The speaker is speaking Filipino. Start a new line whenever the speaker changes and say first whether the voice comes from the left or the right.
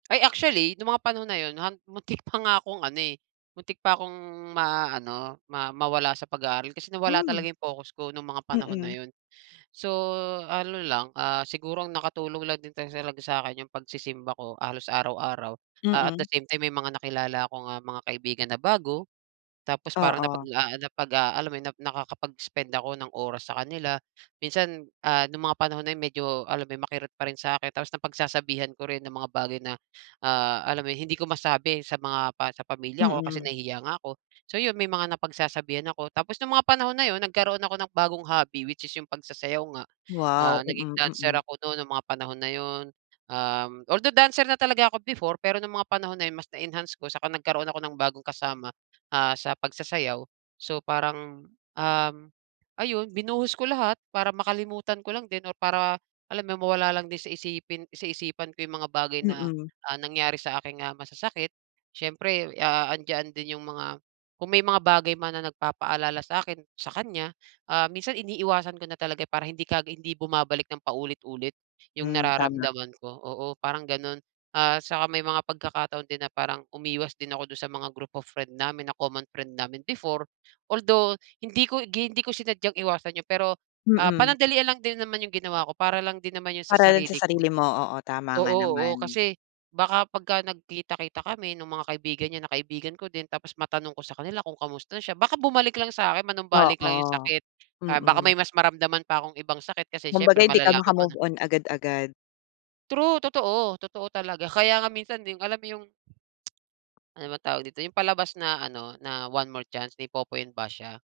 right: Ay, actually nung mga panahon na yun ham muntik pa nga akong ano, eh, muntik pa akong maano ma mawala sa pag-aaral. Kasi nawala
left: Hmm.
right: talaga 'yong focus ko nung mga panahon na
left: Mm.
right: yun. So, ano lang, ah, siguro ang nakatulong lang din ta sa laga sa'kin yung pagsisimba ko halos araw-araw. Ah, at the
left: Mm.
right: same time, may mga nakilala kong, ah, mga kaibigan na bago. Tapos parang
left: Oo.
right: napaglaanap pag ah, alam mo yun, nakakapag-spend ako ng oras sa kanila. Minsan, ah, nung mga panahon na yun medyo alam mo 'yon makirot pa rin sa'kin. Tapos napagsasabihan ko rin ng mga bagay na, ah, alam mo hindi ko masabi sa mga pa sa pamilya ko kasi
left: Mm.
right: nahihiya nga ko. So, yun may mga napagsasabihan ako tapos nung mga panahon na yun nagkaroon ako ng bagong hobby which is yung pagsasayaw nga,
left: Wow!
right: ah, naging
left: Mm.
right: dancer
left: Mm.
right: ako nun nung mga panahon na yun. Um, although dancer na talaga ako before. Pero nung mga panahon na yun mas na-enhance ko saka nagkaroon ako ng bagong kasama, ah, sa pagsasayaw. So, parang, um, ayun binuhos ko lahat para makalimutan ko lang din or para alam mo mawala lang din sa isipin sa isipan ko yung mga bagay na,
left: Mm.
right: ah, nangyari sa akin nga masasakit. Siyempre, ah, andiyan din yung mga kung may mga bagay man na nagpapaalala sa'kin, sa kanya, ah, minsan iniiwasan ko na talaga para hindi kag hindi bumabalik ng paulit-ulit yung
left: Hmm. Tama.
right: nararamdaman ko, oo, parang ganon. Ah, saka may mga pagkakataon din na parang umiwas din ako dun sa mga group of friend namin na common friend namin before. Although, hindi ko gi hindi ko sinadyang iwasan yung pero, ah,
left: Mm.
right: panandalian lang din naman yung ginawa ko. Para lang din naman yun sa
left: Para rin sa
right: sarili ko.
left: sarili mo, oo, tama nga
right: Oo, oo
left: naman.
right: kasi baka pagka nagkita-kita kami nung mga kaibigan niya na kaibigan ko din tapos matanong ko sa kanila kung kamusta na siya baka bumalik lang sa'kin. Manumbalik lang yung
left: Oo.
right: sakit, ah, baka
left: Mm.
right: may mas maramdaman pa akong ibang sakit kasi
left: Kumbaga
right: siyempre
left: hindi ka
right: malalaman mo
left: maka-move
right: na
left: on agad-agad.
right: True, totoo, totoo talaga. Kaya nga minsan din alam mo yung ano ba tawag dito? Yung palabas na ano na One More Chance, ni Popoy and Basha.